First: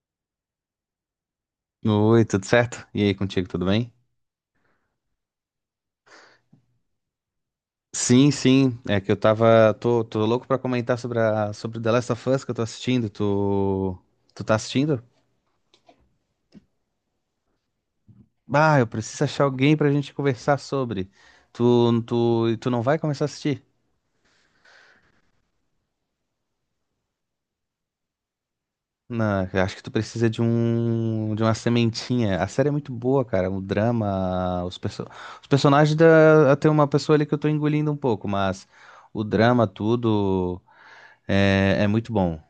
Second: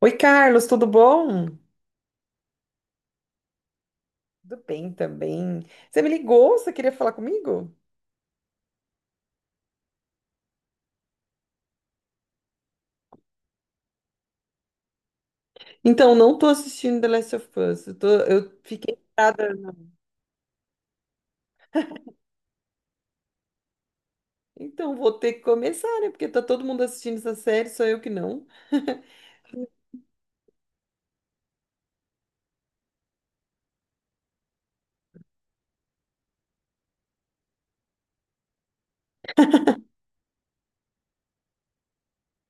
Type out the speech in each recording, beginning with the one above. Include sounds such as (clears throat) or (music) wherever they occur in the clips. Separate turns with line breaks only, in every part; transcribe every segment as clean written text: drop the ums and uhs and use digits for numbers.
Oi, Carlos, tudo bom?
Oi, tudo certo? E aí, contigo, tudo bem?
Tudo bem também. Você me ligou? Você queria falar comigo?
Sim, sim, é que eu tô louco pra comentar sobre The Last of Us que eu tô assistindo, tu tá assistindo?
Então, não tô assistindo The Last of Us. Eu
Ah, eu
fiquei
preciso achar
parada.
alguém pra gente conversar e tu não vai começar a assistir?
Então, vou ter que começar, né? Porque tá todo mundo assistindo essa série, só eu que não. (laughs)
Não, eu acho que tu precisa de uma sementinha, a série é muito boa, cara, o drama, os personagens, tem uma pessoa ali que eu tô engolindo um pouco, mas o drama, tudo, é muito bom,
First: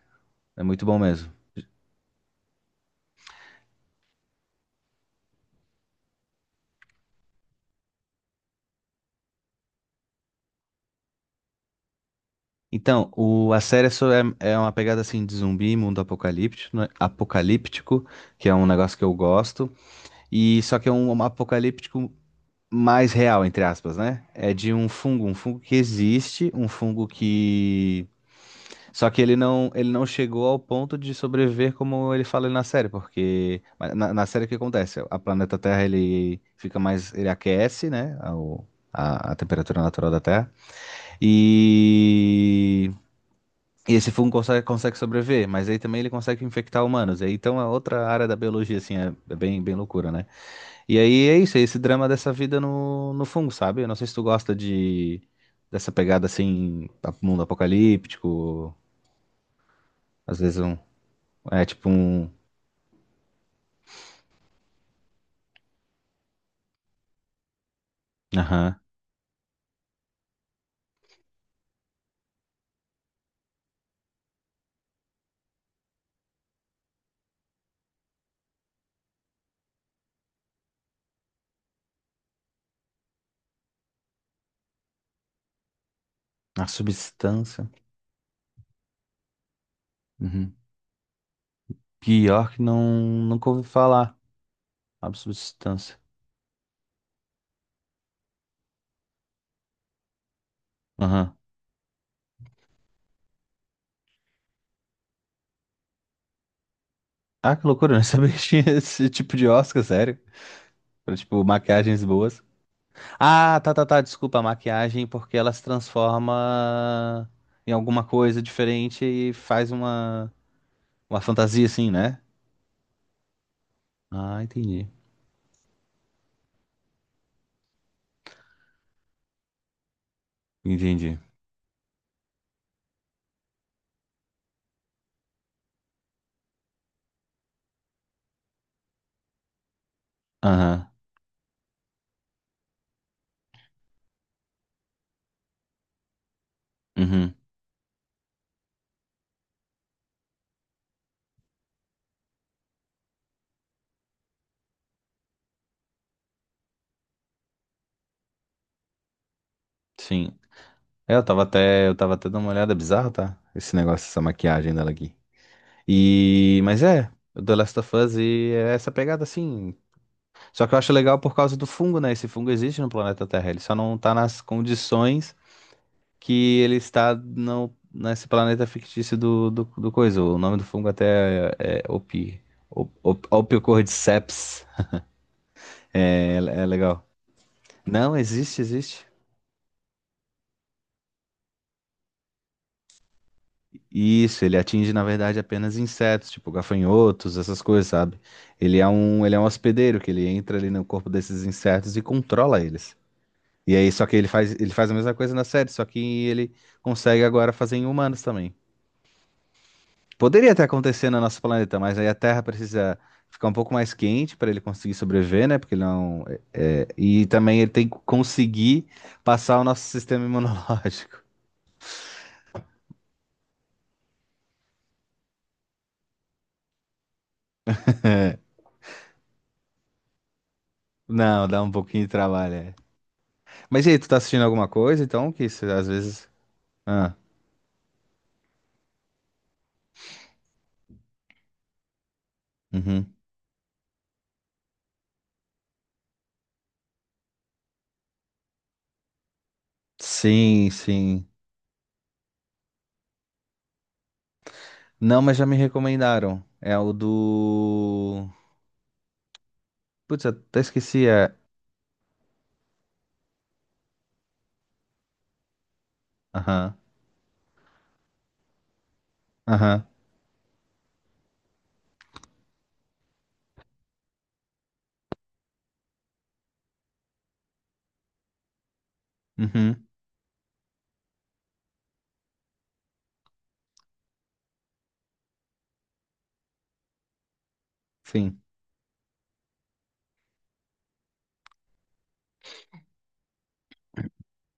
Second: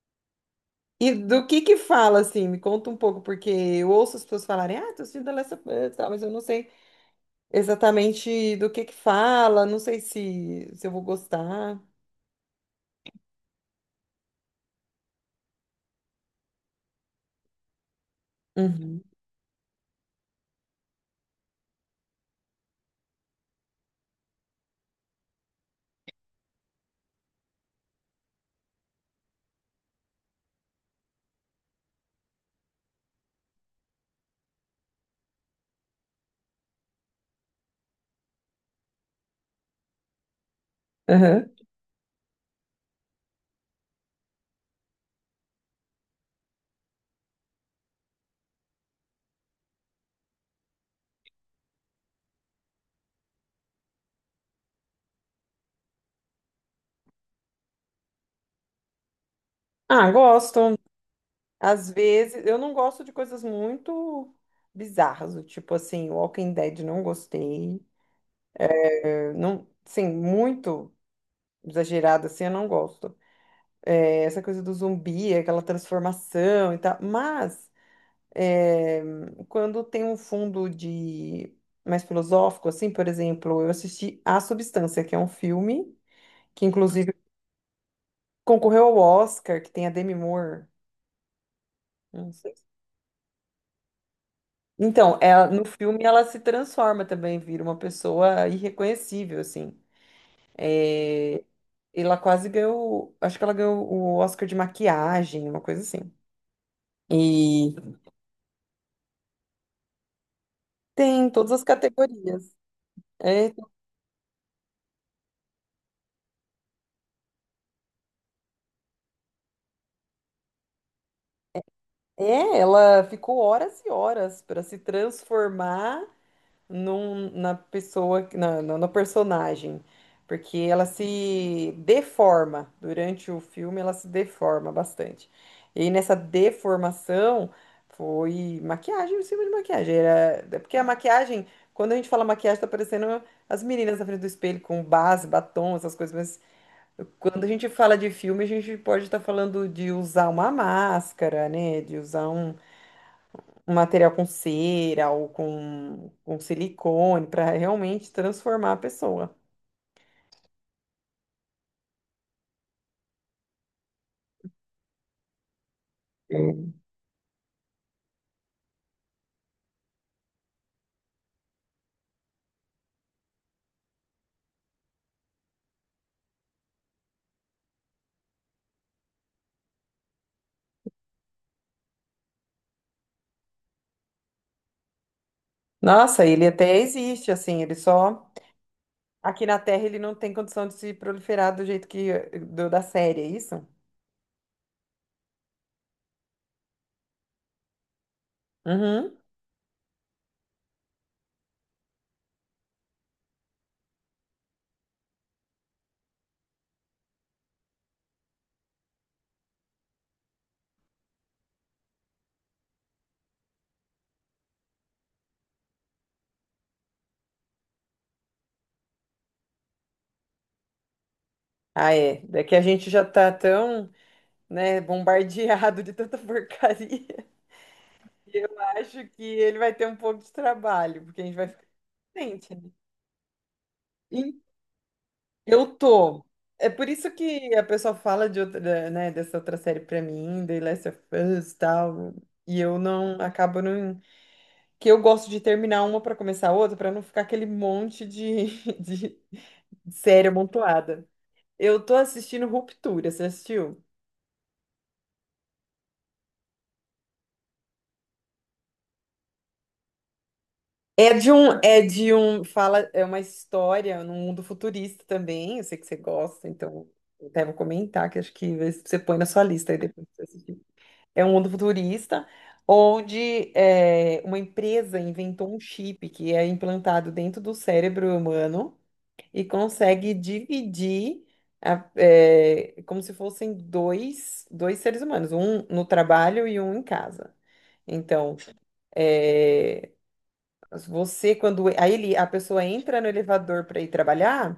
é muito bom
E
mesmo.
do que fala, assim? Me conta um pouco, porque eu ouço as pessoas falarem, ah, tô assistindo The Last of Us, tal, mas eu não sei exatamente do que fala, não sei se eu vou gostar.
Então, a série é uma pegada assim de zumbi, mundo apocalíptico, né? Que é um negócio
Uhum.
que eu gosto, e só que é um apocalíptico mais real, entre aspas, né? É de um fungo que existe, um fungo que só que ele não chegou ao ponto de sobreviver como ele fala na série, porque mas na série o que acontece? A planeta Terra ele fica mais, ele aquece, né? A, o- a a temperatura natural da Terra.
Aham.
E e esse fungo consegue sobreviver, mas aí também ele consegue infectar humanos. E aí, então é outra área da biologia, assim, é bem, bem loucura, né? E aí é isso, é esse drama dessa vida no fungo, sabe? Eu não sei se tu gosta de dessa pegada assim, mundo apocalíptico,
Ah,
às vezes
gosto.
um. É tipo
Às
um.
vezes, eu não gosto de coisas muito bizarras, do tipo assim, Walking Dead não gostei.
Aham.
Eu não, sim, muito exagerado assim, eu não gosto. É, essa coisa do zumbi, aquela transformação e tal. Mas é, quando tem um fundo de mais filosófico, assim, por exemplo, eu assisti A Substância, que é um filme que
A
inclusive
substância.
concorreu ao Oscar, que tem a Demi
Uhum.
Moore. Não
Pior
sei.
que não, nunca ouvi falar. A
Então, ela, no
substância.
filme ela se transforma também, vira uma pessoa irreconhecível, assim.
Aham.
É, ela quase ganhou, acho que ela ganhou o Oscar de maquiagem, uma coisa assim.
Ah, que
E
loucura, eu não (laughs) sabia que tinha esse tipo de Oscar, sério. Pra,
tem
tipo,
todas as
maquiagens boas.
categorias. É,
Ah, tá, tá, tá. Desculpa a maquiagem, porque ela se transforma em alguma coisa diferente e faz uma fantasia assim, né?
é, ela ficou horas e
Ah,
horas para se
entendi.
transformar na pessoa, no personagem, porque ela
Entendi.
se deforma durante o filme, ela se deforma bastante. E aí nessa deformação foi maquiagem, em cima de maquiagem. Era, é porque a
Aham.
maquiagem, quando a gente fala maquiagem, tá parecendo as meninas na frente do espelho com base, batom, essas coisas, mas
Uhum.
quando a gente fala de filme, a gente pode estar falando de usar uma máscara, né? De usar um material com cera ou com silicone para realmente transformar a pessoa.
Sim. É, eu tava até dando uma olhada é bizarro, tá? Esse negócio, essa maquiagem dela aqui. Mas é, o The Last of Us é essa pegada assim. Só que eu acho legal por causa do fungo, né? Esse fungo existe no planeta Terra, ele só não tá nas condições que ele está no, nesse planeta fictício do coisa. O nome do fungo até é Opi. Opiocordyceps.
Nossa,
É, é
ele
é
até
legal.
existe, assim, ele
Não,
só.
existe, existe.
Aqui na Terra ele não tem condição de se proliferar do jeito que da série, é isso?
Isso, ele atinge, na verdade, apenas insetos, tipo gafanhotos, essas coisas, sabe? Ele é
Uhum.
um, ele é um hospedeiro, que ele entra ali no corpo desses insetos e controla eles. E aí, só que ele faz a mesma coisa na série, só que ele consegue agora fazer em humanos também. Poderia até acontecer no nosso planeta, mas aí a Terra precisa ficar um pouco mais quente para ele conseguir sobreviver, né? Porque ele não. E também ele tem que conseguir passar o nosso sistema imunológico. (laughs)
Ah, é. É que a gente já tá tão, né, bombardeado de tanta porcaria. (laughs) Eu acho que ele vai ter um pouco de trabalho, porque a gente
Não,
vai
dá
ficar
um pouquinho de
doente,
trabalho,
né?
é. Mas e aí, tu tá assistindo alguma coisa, então? Que isso,
Eu
às
tô.
vezes.
É por isso
Ah,
que a pessoa fala de outra, né, dessa outra série pra mim, The Last of Us e tal. E eu
uhum.
não acabo não. Que eu gosto de terminar uma pra começar a outra, pra não ficar aquele monte de, (laughs) de série
Sim,
amontoada.
sim.
Eu tô assistindo Ruptura, você assistiu?
Não, mas já me recomendaram. É o do. Putz, eu até esqueci. É.
É uma história num mundo futurista também. Eu sei que você gosta,
Aham,
então eu até vou comentar, que acho que você põe na sua lista aí
aham.
depois pra você assistir. É um mundo futurista onde é, uma empresa inventou um chip que é implantado dentro do cérebro humano e
Uhum.
consegue dividir é, como se fossem dois seres humanos, um no trabalho e um em casa. Então,
Sim,
é, você quando aí ele, a pessoa entra no elevador para ir trabalhar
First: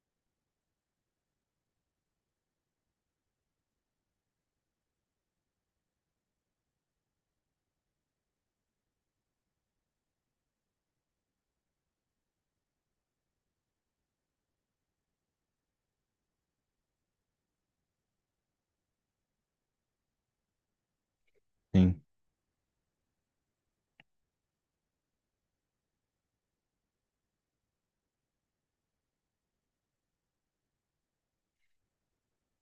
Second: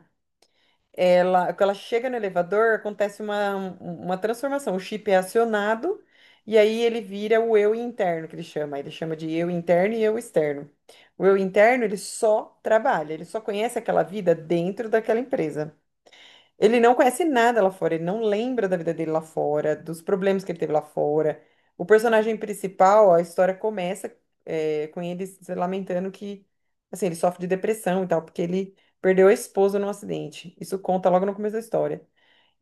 ela, quando ela chega no elevador, acontece uma, uma transformação. O chip é acionado e aí ele vira o eu interno, que ele chama. Ele chama de eu interno e eu externo. O eu interno, ele só trabalha, ele só conhece aquela vida dentro daquela empresa. Ele não conhece nada lá fora, ele não lembra da vida dele lá fora, dos problemas que ele teve lá fora. O
sim.
personagem principal, a história começa é, com ele se lamentando que, assim, ele sofre de depressão e tal, porque ele perdeu a esposa num acidente. Isso conta logo no começo da história.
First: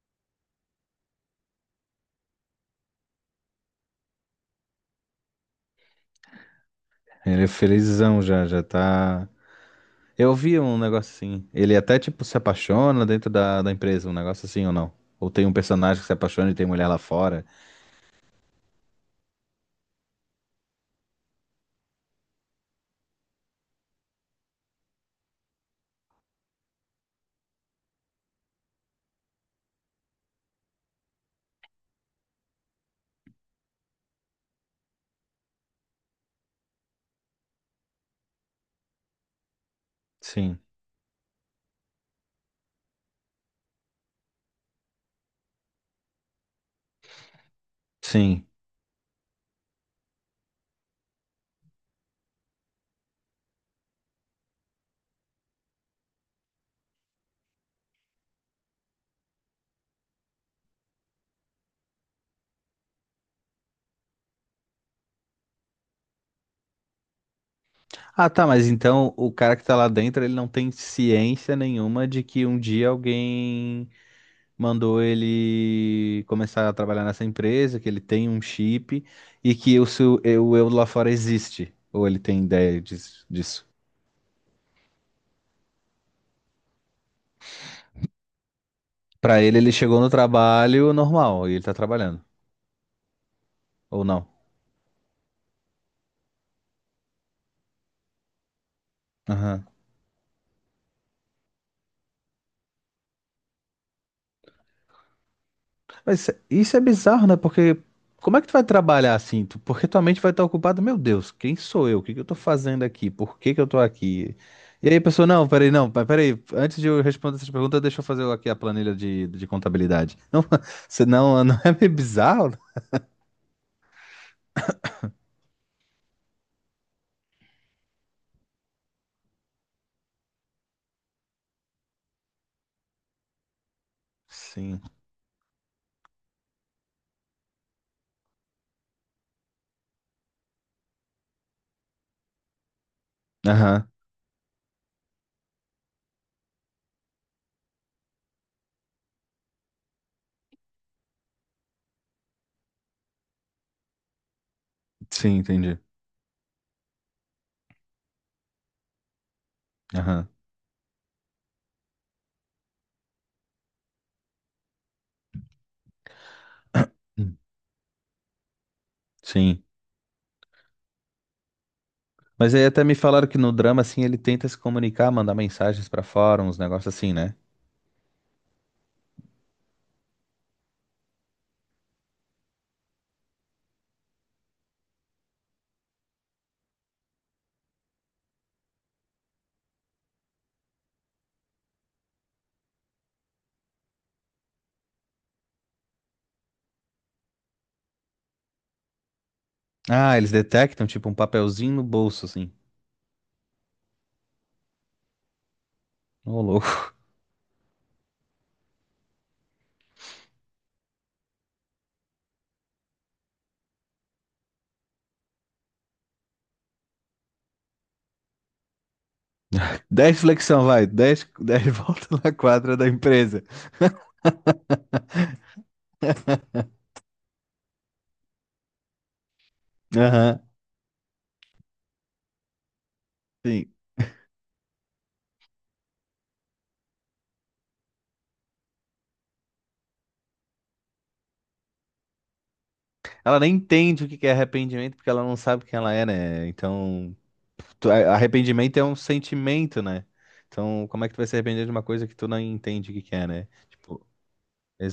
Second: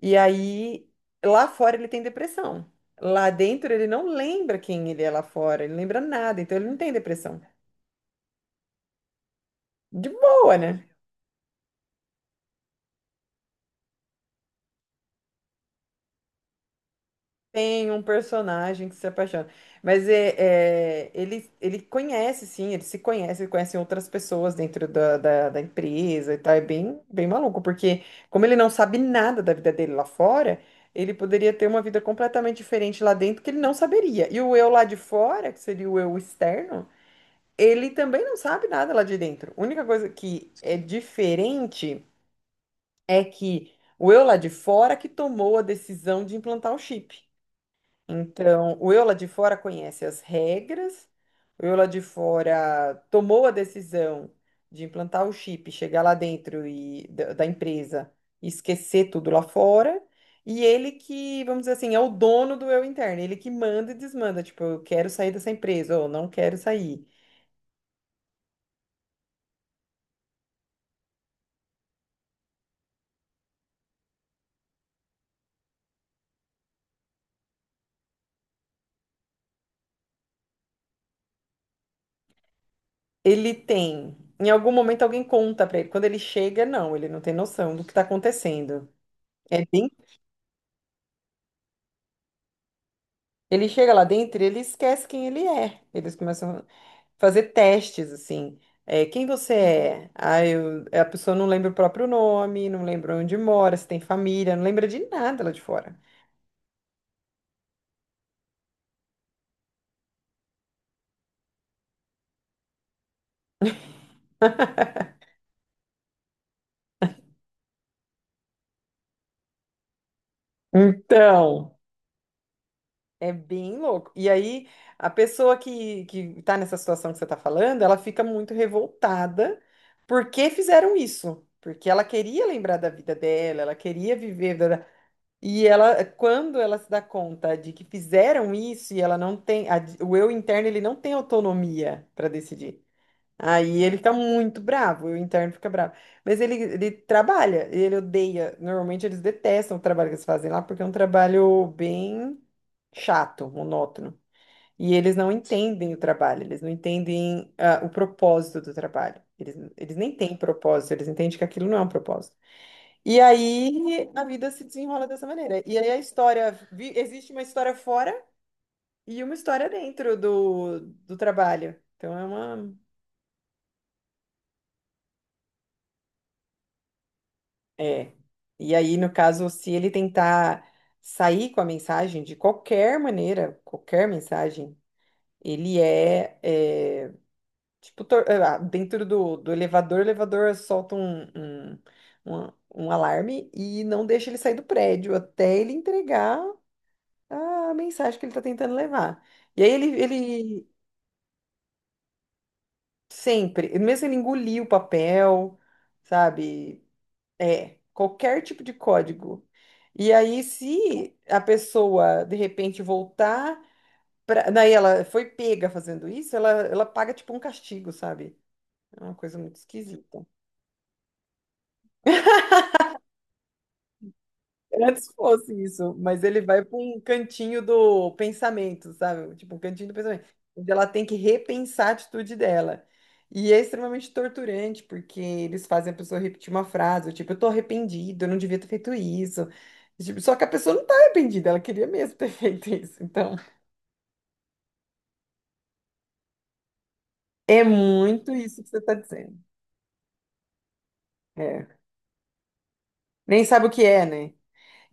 E aí, lá fora ele tem depressão. Lá dentro ele não lembra quem ele é lá fora, ele não lembra nada, então ele não tem depressão.
Ele é felizão já, já tá.
De
Eu
boa,
vi um
né?
negócio assim. Ele até, tipo, se apaixona dentro da empresa, um negócio assim ou não? Ou tem um personagem que se apaixona e tem mulher lá fora?
Tem um personagem que se apaixona. Mas é, ele conhece, sim, ele se conhece, ele conhece outras pessoas dentro da empresa e tal. É bem, bem maluco, porque como ele não sabe nada da vida dele lá fora, ele poderia ter uma vida completamente diferente lá dentro que ele não saberia. E o eu lá de fora, que seria o eu externo, ele também não sabe nada lá de dentro. A única coisa que
Sim,
é diferente é que o eu lá de fora que tomou a decisão de implantar o chip.
sim.
Então, o eu lá de fora conhece as regras, o eu lá de fora tomou a decisão de implantar o chip, chegar lá dentro e da empresa e esquecer tudo lá fora, e ele que, vamos dizer assim, é o dono do eu interno, ele que manda e desmanda, tipo, eu quero sair dessa empresa ou não quero sair.
Ah, tá, mas então o cara que tá lá dentro, ele não tem ciência nenhuma de que um dia alguém mandou ele começar a trabalhar nessa empresa, que ele tem um chip e que o eu lá fora existe. Ou ele tem ideia
Ele
disso.
tem, em algum momento alguém conta pra ele, quando ele chega, não, ele não tem noção do que tá acontecendo.
Pra ele,
É
ele
bem,
chegou no trabalho normal e ele tá trabalhando.
ele chega lá
Ou não?
dentro e ele esquece quem ele é. Eles começam fazer testes, assim. É, quem você
Aham.
é? Ah, eu, é, a pessoa não lembra o próprio nome, não lembra onde mora, se tem família, não lembra de nada lá de fora.
Mas isso é bizarro, né? Porque como é que tu vai trabalhar assim? Porque tua mente vai estar ocupada, meu Deus, quem sou eu? O que que eu tô fazendo aqui? Por que que eu tô aqui? E aí, a pessoa, não, peraí, não, peraí, antes de eu responder essas perguntas, deixa eu fazer aqui a planilha de contabilidade. Não, (laughs) senão não é
Então,
meio bizarro?
é bem louco. E aí, a pessoa que tá nessa situação que você tá falando, ela fica muito revoltada porque fizeram isso. Porque ela queria lembrar da vida dela, ela queria viver. da-
Sim.
da- E ela, quando ela se dá conta de que fizeram isso e ela não tem, o eu interno ele não tem autonomia para decidir. Aí
Aham.
ele fica muito bravo, o interno fica bravo. Mas ele trabalha, ele odeia. Normalmente eles detestam o trabalho que eles fazem lá, porque é um trabalho bem chato, monótono. E eles não
Sim, entendi.
entendem o trabalho, eles não entendem o propósito do trabalho. Eles nem
Aham.
têm propósito, eles entendem que aquilo não é um propósito. E aí a vida se desenrola dessa maneira. E aí a história, existe
Hum.
uma história fora e uma
Sim.
história dentro do trabalho. Então é
Mas aí
uma.
até me falaram que no drama, assim, ele tenta se comunicar, mandar mensagens pra fora, uns negócios assim, né?
É. E aí, no caso, se ele tentar sair com a mensagem de qualquer maneira, qualquer mensagem, ele é, é, tipo, dentro do elevador, o elevador solta um alarme e não deixa ele sair do prédio até ele entregar a mensagem que ele está tentando levar. E aí ele,
Ah, eles
ele
detectam, tipo, um papelzinho no bolso, assim.
sempre, mesmo ele engolir o papel,
Ô,
sabe?
louco.
É, qualquer tipo de código. E aí, se a pessoa de repente voltar pra... Daí ela foi pega fazendo isso, ela paga tipo um castigo, sabe? É uma coisa muito
10
esquisita.
flexão, vai. 10 10 (laughs) volta na quadra da empresa.
Antes fosse isso, mas ele vai para um cantinho do pensamento, sabe? Tipo, um cantinho do pensamento,
Aham,
onde ela tem que repensar a atitude dela. E é
sim.
extremamente torturante, porque eles fazem a pessoa repetir uma frase, ou tipo, eu tô arrependido, eu não devia ter feito isso. E, tipo, só que a pessoa não tá arrependida, ela queria mesmo ter (laughs) feito isso. Então,
Ela nem entende o que que é arrependimento, porque ela não sabe quem ela é, né? Então,
é muito isso que
arrependimento
você
é
tá
um
dizendo.
sentimento, né? Então, como é que tu vai se arrepender
É.
de uma coisa que tu não entende o que que é,
Nem
né?
sabe o que é,
Tipo,
né?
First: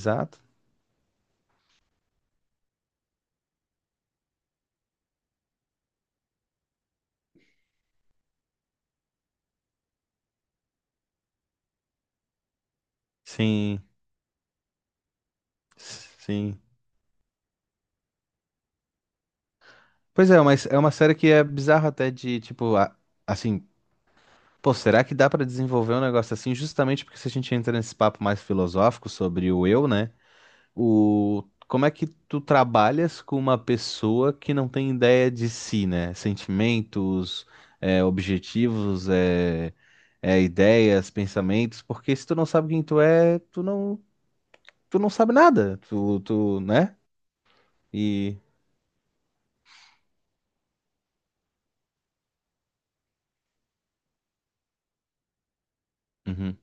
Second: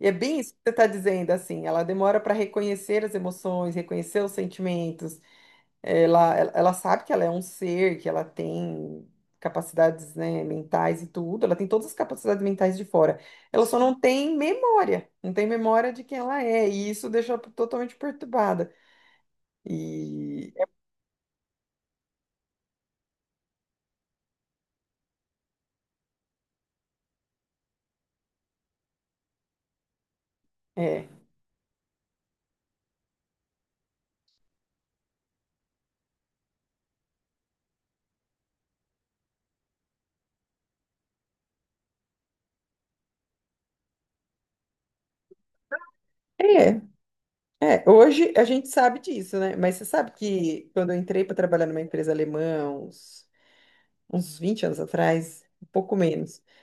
E é bem isso que você está dizendo, assim, ela demora para reconhecer as emoções, reconhecer os sentimentos. Ela, ela sabe que ela é um ser, que ela tem capacidades, né, mentais e tudo, ela tem todas as capacidades mentais de fora. Ela só
Sim,
não tem memória, não tem memória de quem ela
sim.
é, e isso deixa ela totalmente perturbada.
Pois é,
E
mas é uma série que é bizarra até de, tipo, assim, pô, será que dá pra desenvolver um negócio assim justamente porque se a gente entra nesse papo mais filosófico sobre o eu, né?
é,
Como é que tu trabalhas com uma pessoa que não tem ideia de si, né? Sentimentos, objetivos, ideias, pensamentos, porque se tu não sabe quem tu é, tu não sabe nada, tu,
é,
né?
é, hoje
E,
a gente sabe disso, né? Mas você sabe que quando eu entrei para trabalhar numa empresa alemã, uns 20 anos atrás, um pouco menos,
uhum,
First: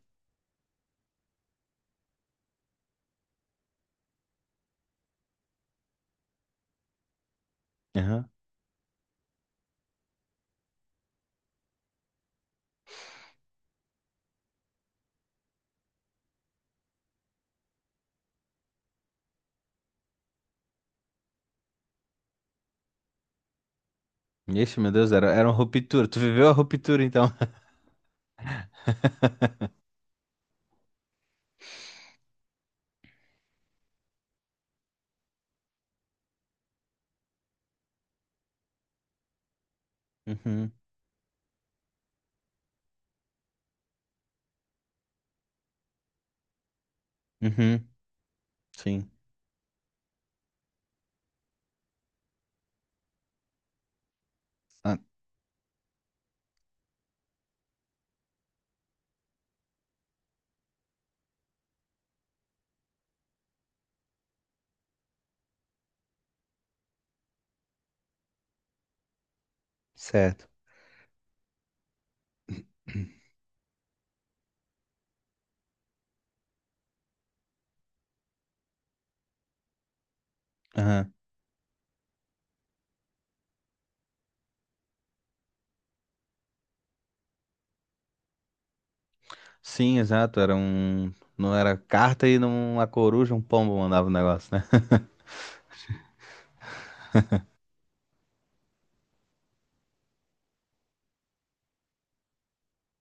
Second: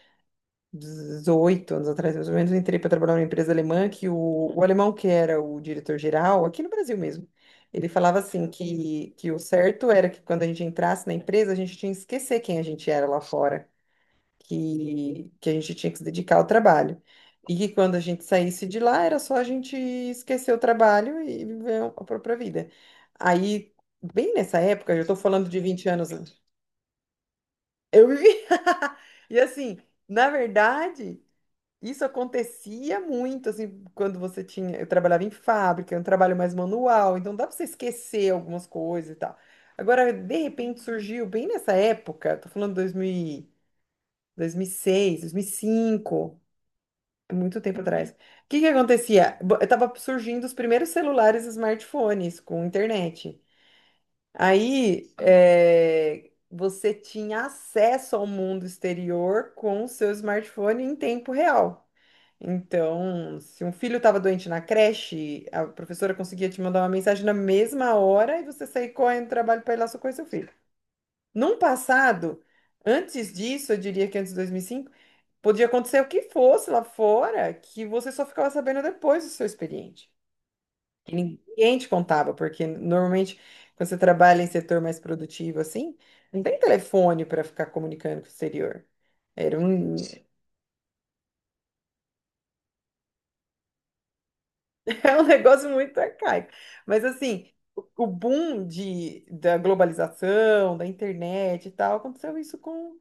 18 anos atrás, mais ou menos, eu entrei para trabalhar numa empresa alemã que o, alemão que era o diretor-geral, aqui no Brasil mesmo, ele falava
aham.
assim que o certo era que quando a gente entrasse na empresa, a gente tinha que esquecer quem a gente era lá fora, que a gente tinha que se dedicar ao trabalho. E que quando a gente saísse de lá, era só a gente esquecer o trabalho e viver a própria vida. Aí, bem nessa
Ixi, meu
época, eu
Deus,
estou
era
falando
uma
de 20
ruptura,
anos
tu
antes,
viveu a ruptura, então. (laughs)
eu vivi. (laughs) E assim, na verdade. Isso acontecia muito, assim, quando você tinha. Eu trabalhava em fábrica, é um trabalho mais manual, então dá pra você esquecer algumas coisas e tal. Agora, de
Uhum,
repente surgiu, bem nessa época, tô falando 2000 e- 2006, 2005, é muito tempo
uhum,
atrás. O que que
sim.
acontecia? Tava surgindo os primeiros celulares e smartphones com internet.
Ah,
Aí, é, você tinha acesso ao mundo exterior com o seu smartphone em tempo real. Então, se um filho estava doente na creche, a professora conseguia te mandar uma mensagem na mesma hora e você sair correndo do trabalho para ir lá socorrer seu
certo.
filho. Num passado,
(clears throat)
antes disso, eu diria que antes de 2005, podia acontecer o que fosse lá fora, que você só ficava sabendo depois do seu expediente.
Aham.
Que ninguém te contava, porque normalmente quando você trabalha em setor mais produtivo assim, não tem telefone para ficar comunicando com o exterior. Era um,
Sim, exato, era um. Não era carta e não uma coruja, um pombo mandava o negócio, né?
É um negócio muito arcaico. Mas assim, o boom de, da globalização, da internet e tal, aconteceu isso com.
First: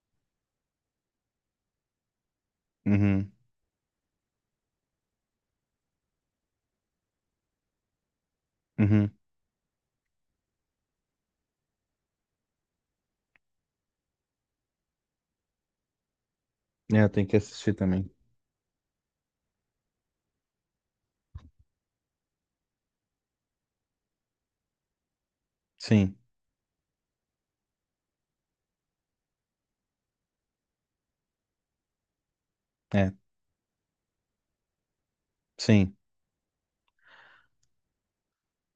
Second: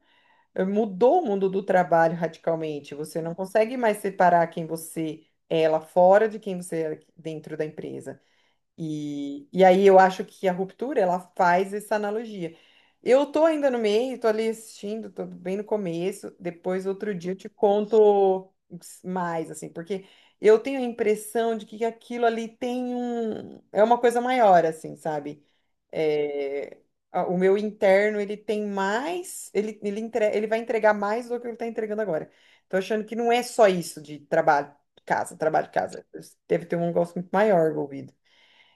Mudou o mundo do trabalho radicalmente. Você
Uhum,
não consegue mais separar quem você é lá fora de quem você é dentro da empresa.
uhum.
E aí eu acho que a ruptura, ela faz essa analogia. Eu tô ainda no meio, tô ali assistindo, tô bem no começo, depois
É, eu
outro
tenho
dia eu
que
te
assistir também.
conto mais, assim, porque eu tenho a impressão de que aquilo ali tem um... é uma coisa maior, assim, sabe?
Sim,
É, o meu interno, ele tem mais, ele vai entregar mais do que ele tá entregando agora. Tô achando
é,
que não é só isso de trabalho, casa, trabalho,
sim.
casa. Deve ter um negócio muito maior envolvido.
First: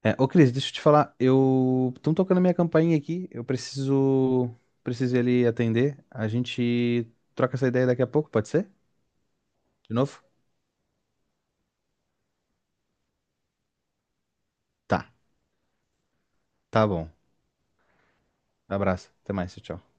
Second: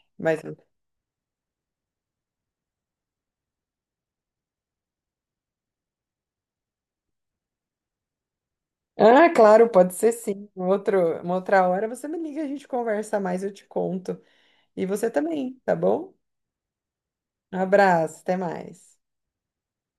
É, ô
Mas,
Cris, deixa eu te falar, eu. Estão tocando minha campainha aqui, eu preciso. Preciso ir ali atender. A gente troca essa ideia daqui a pouco, pode ser?
ah, claro, pode
De
ser
novo?
sim. Um outro, uma outra hora você me liga, a gente conversa mais, eu te conto. E você
Tá,
também, tá bom?
tá bom.
Um abraço, até mais.
Abraço, até mais, tchau. Tchau.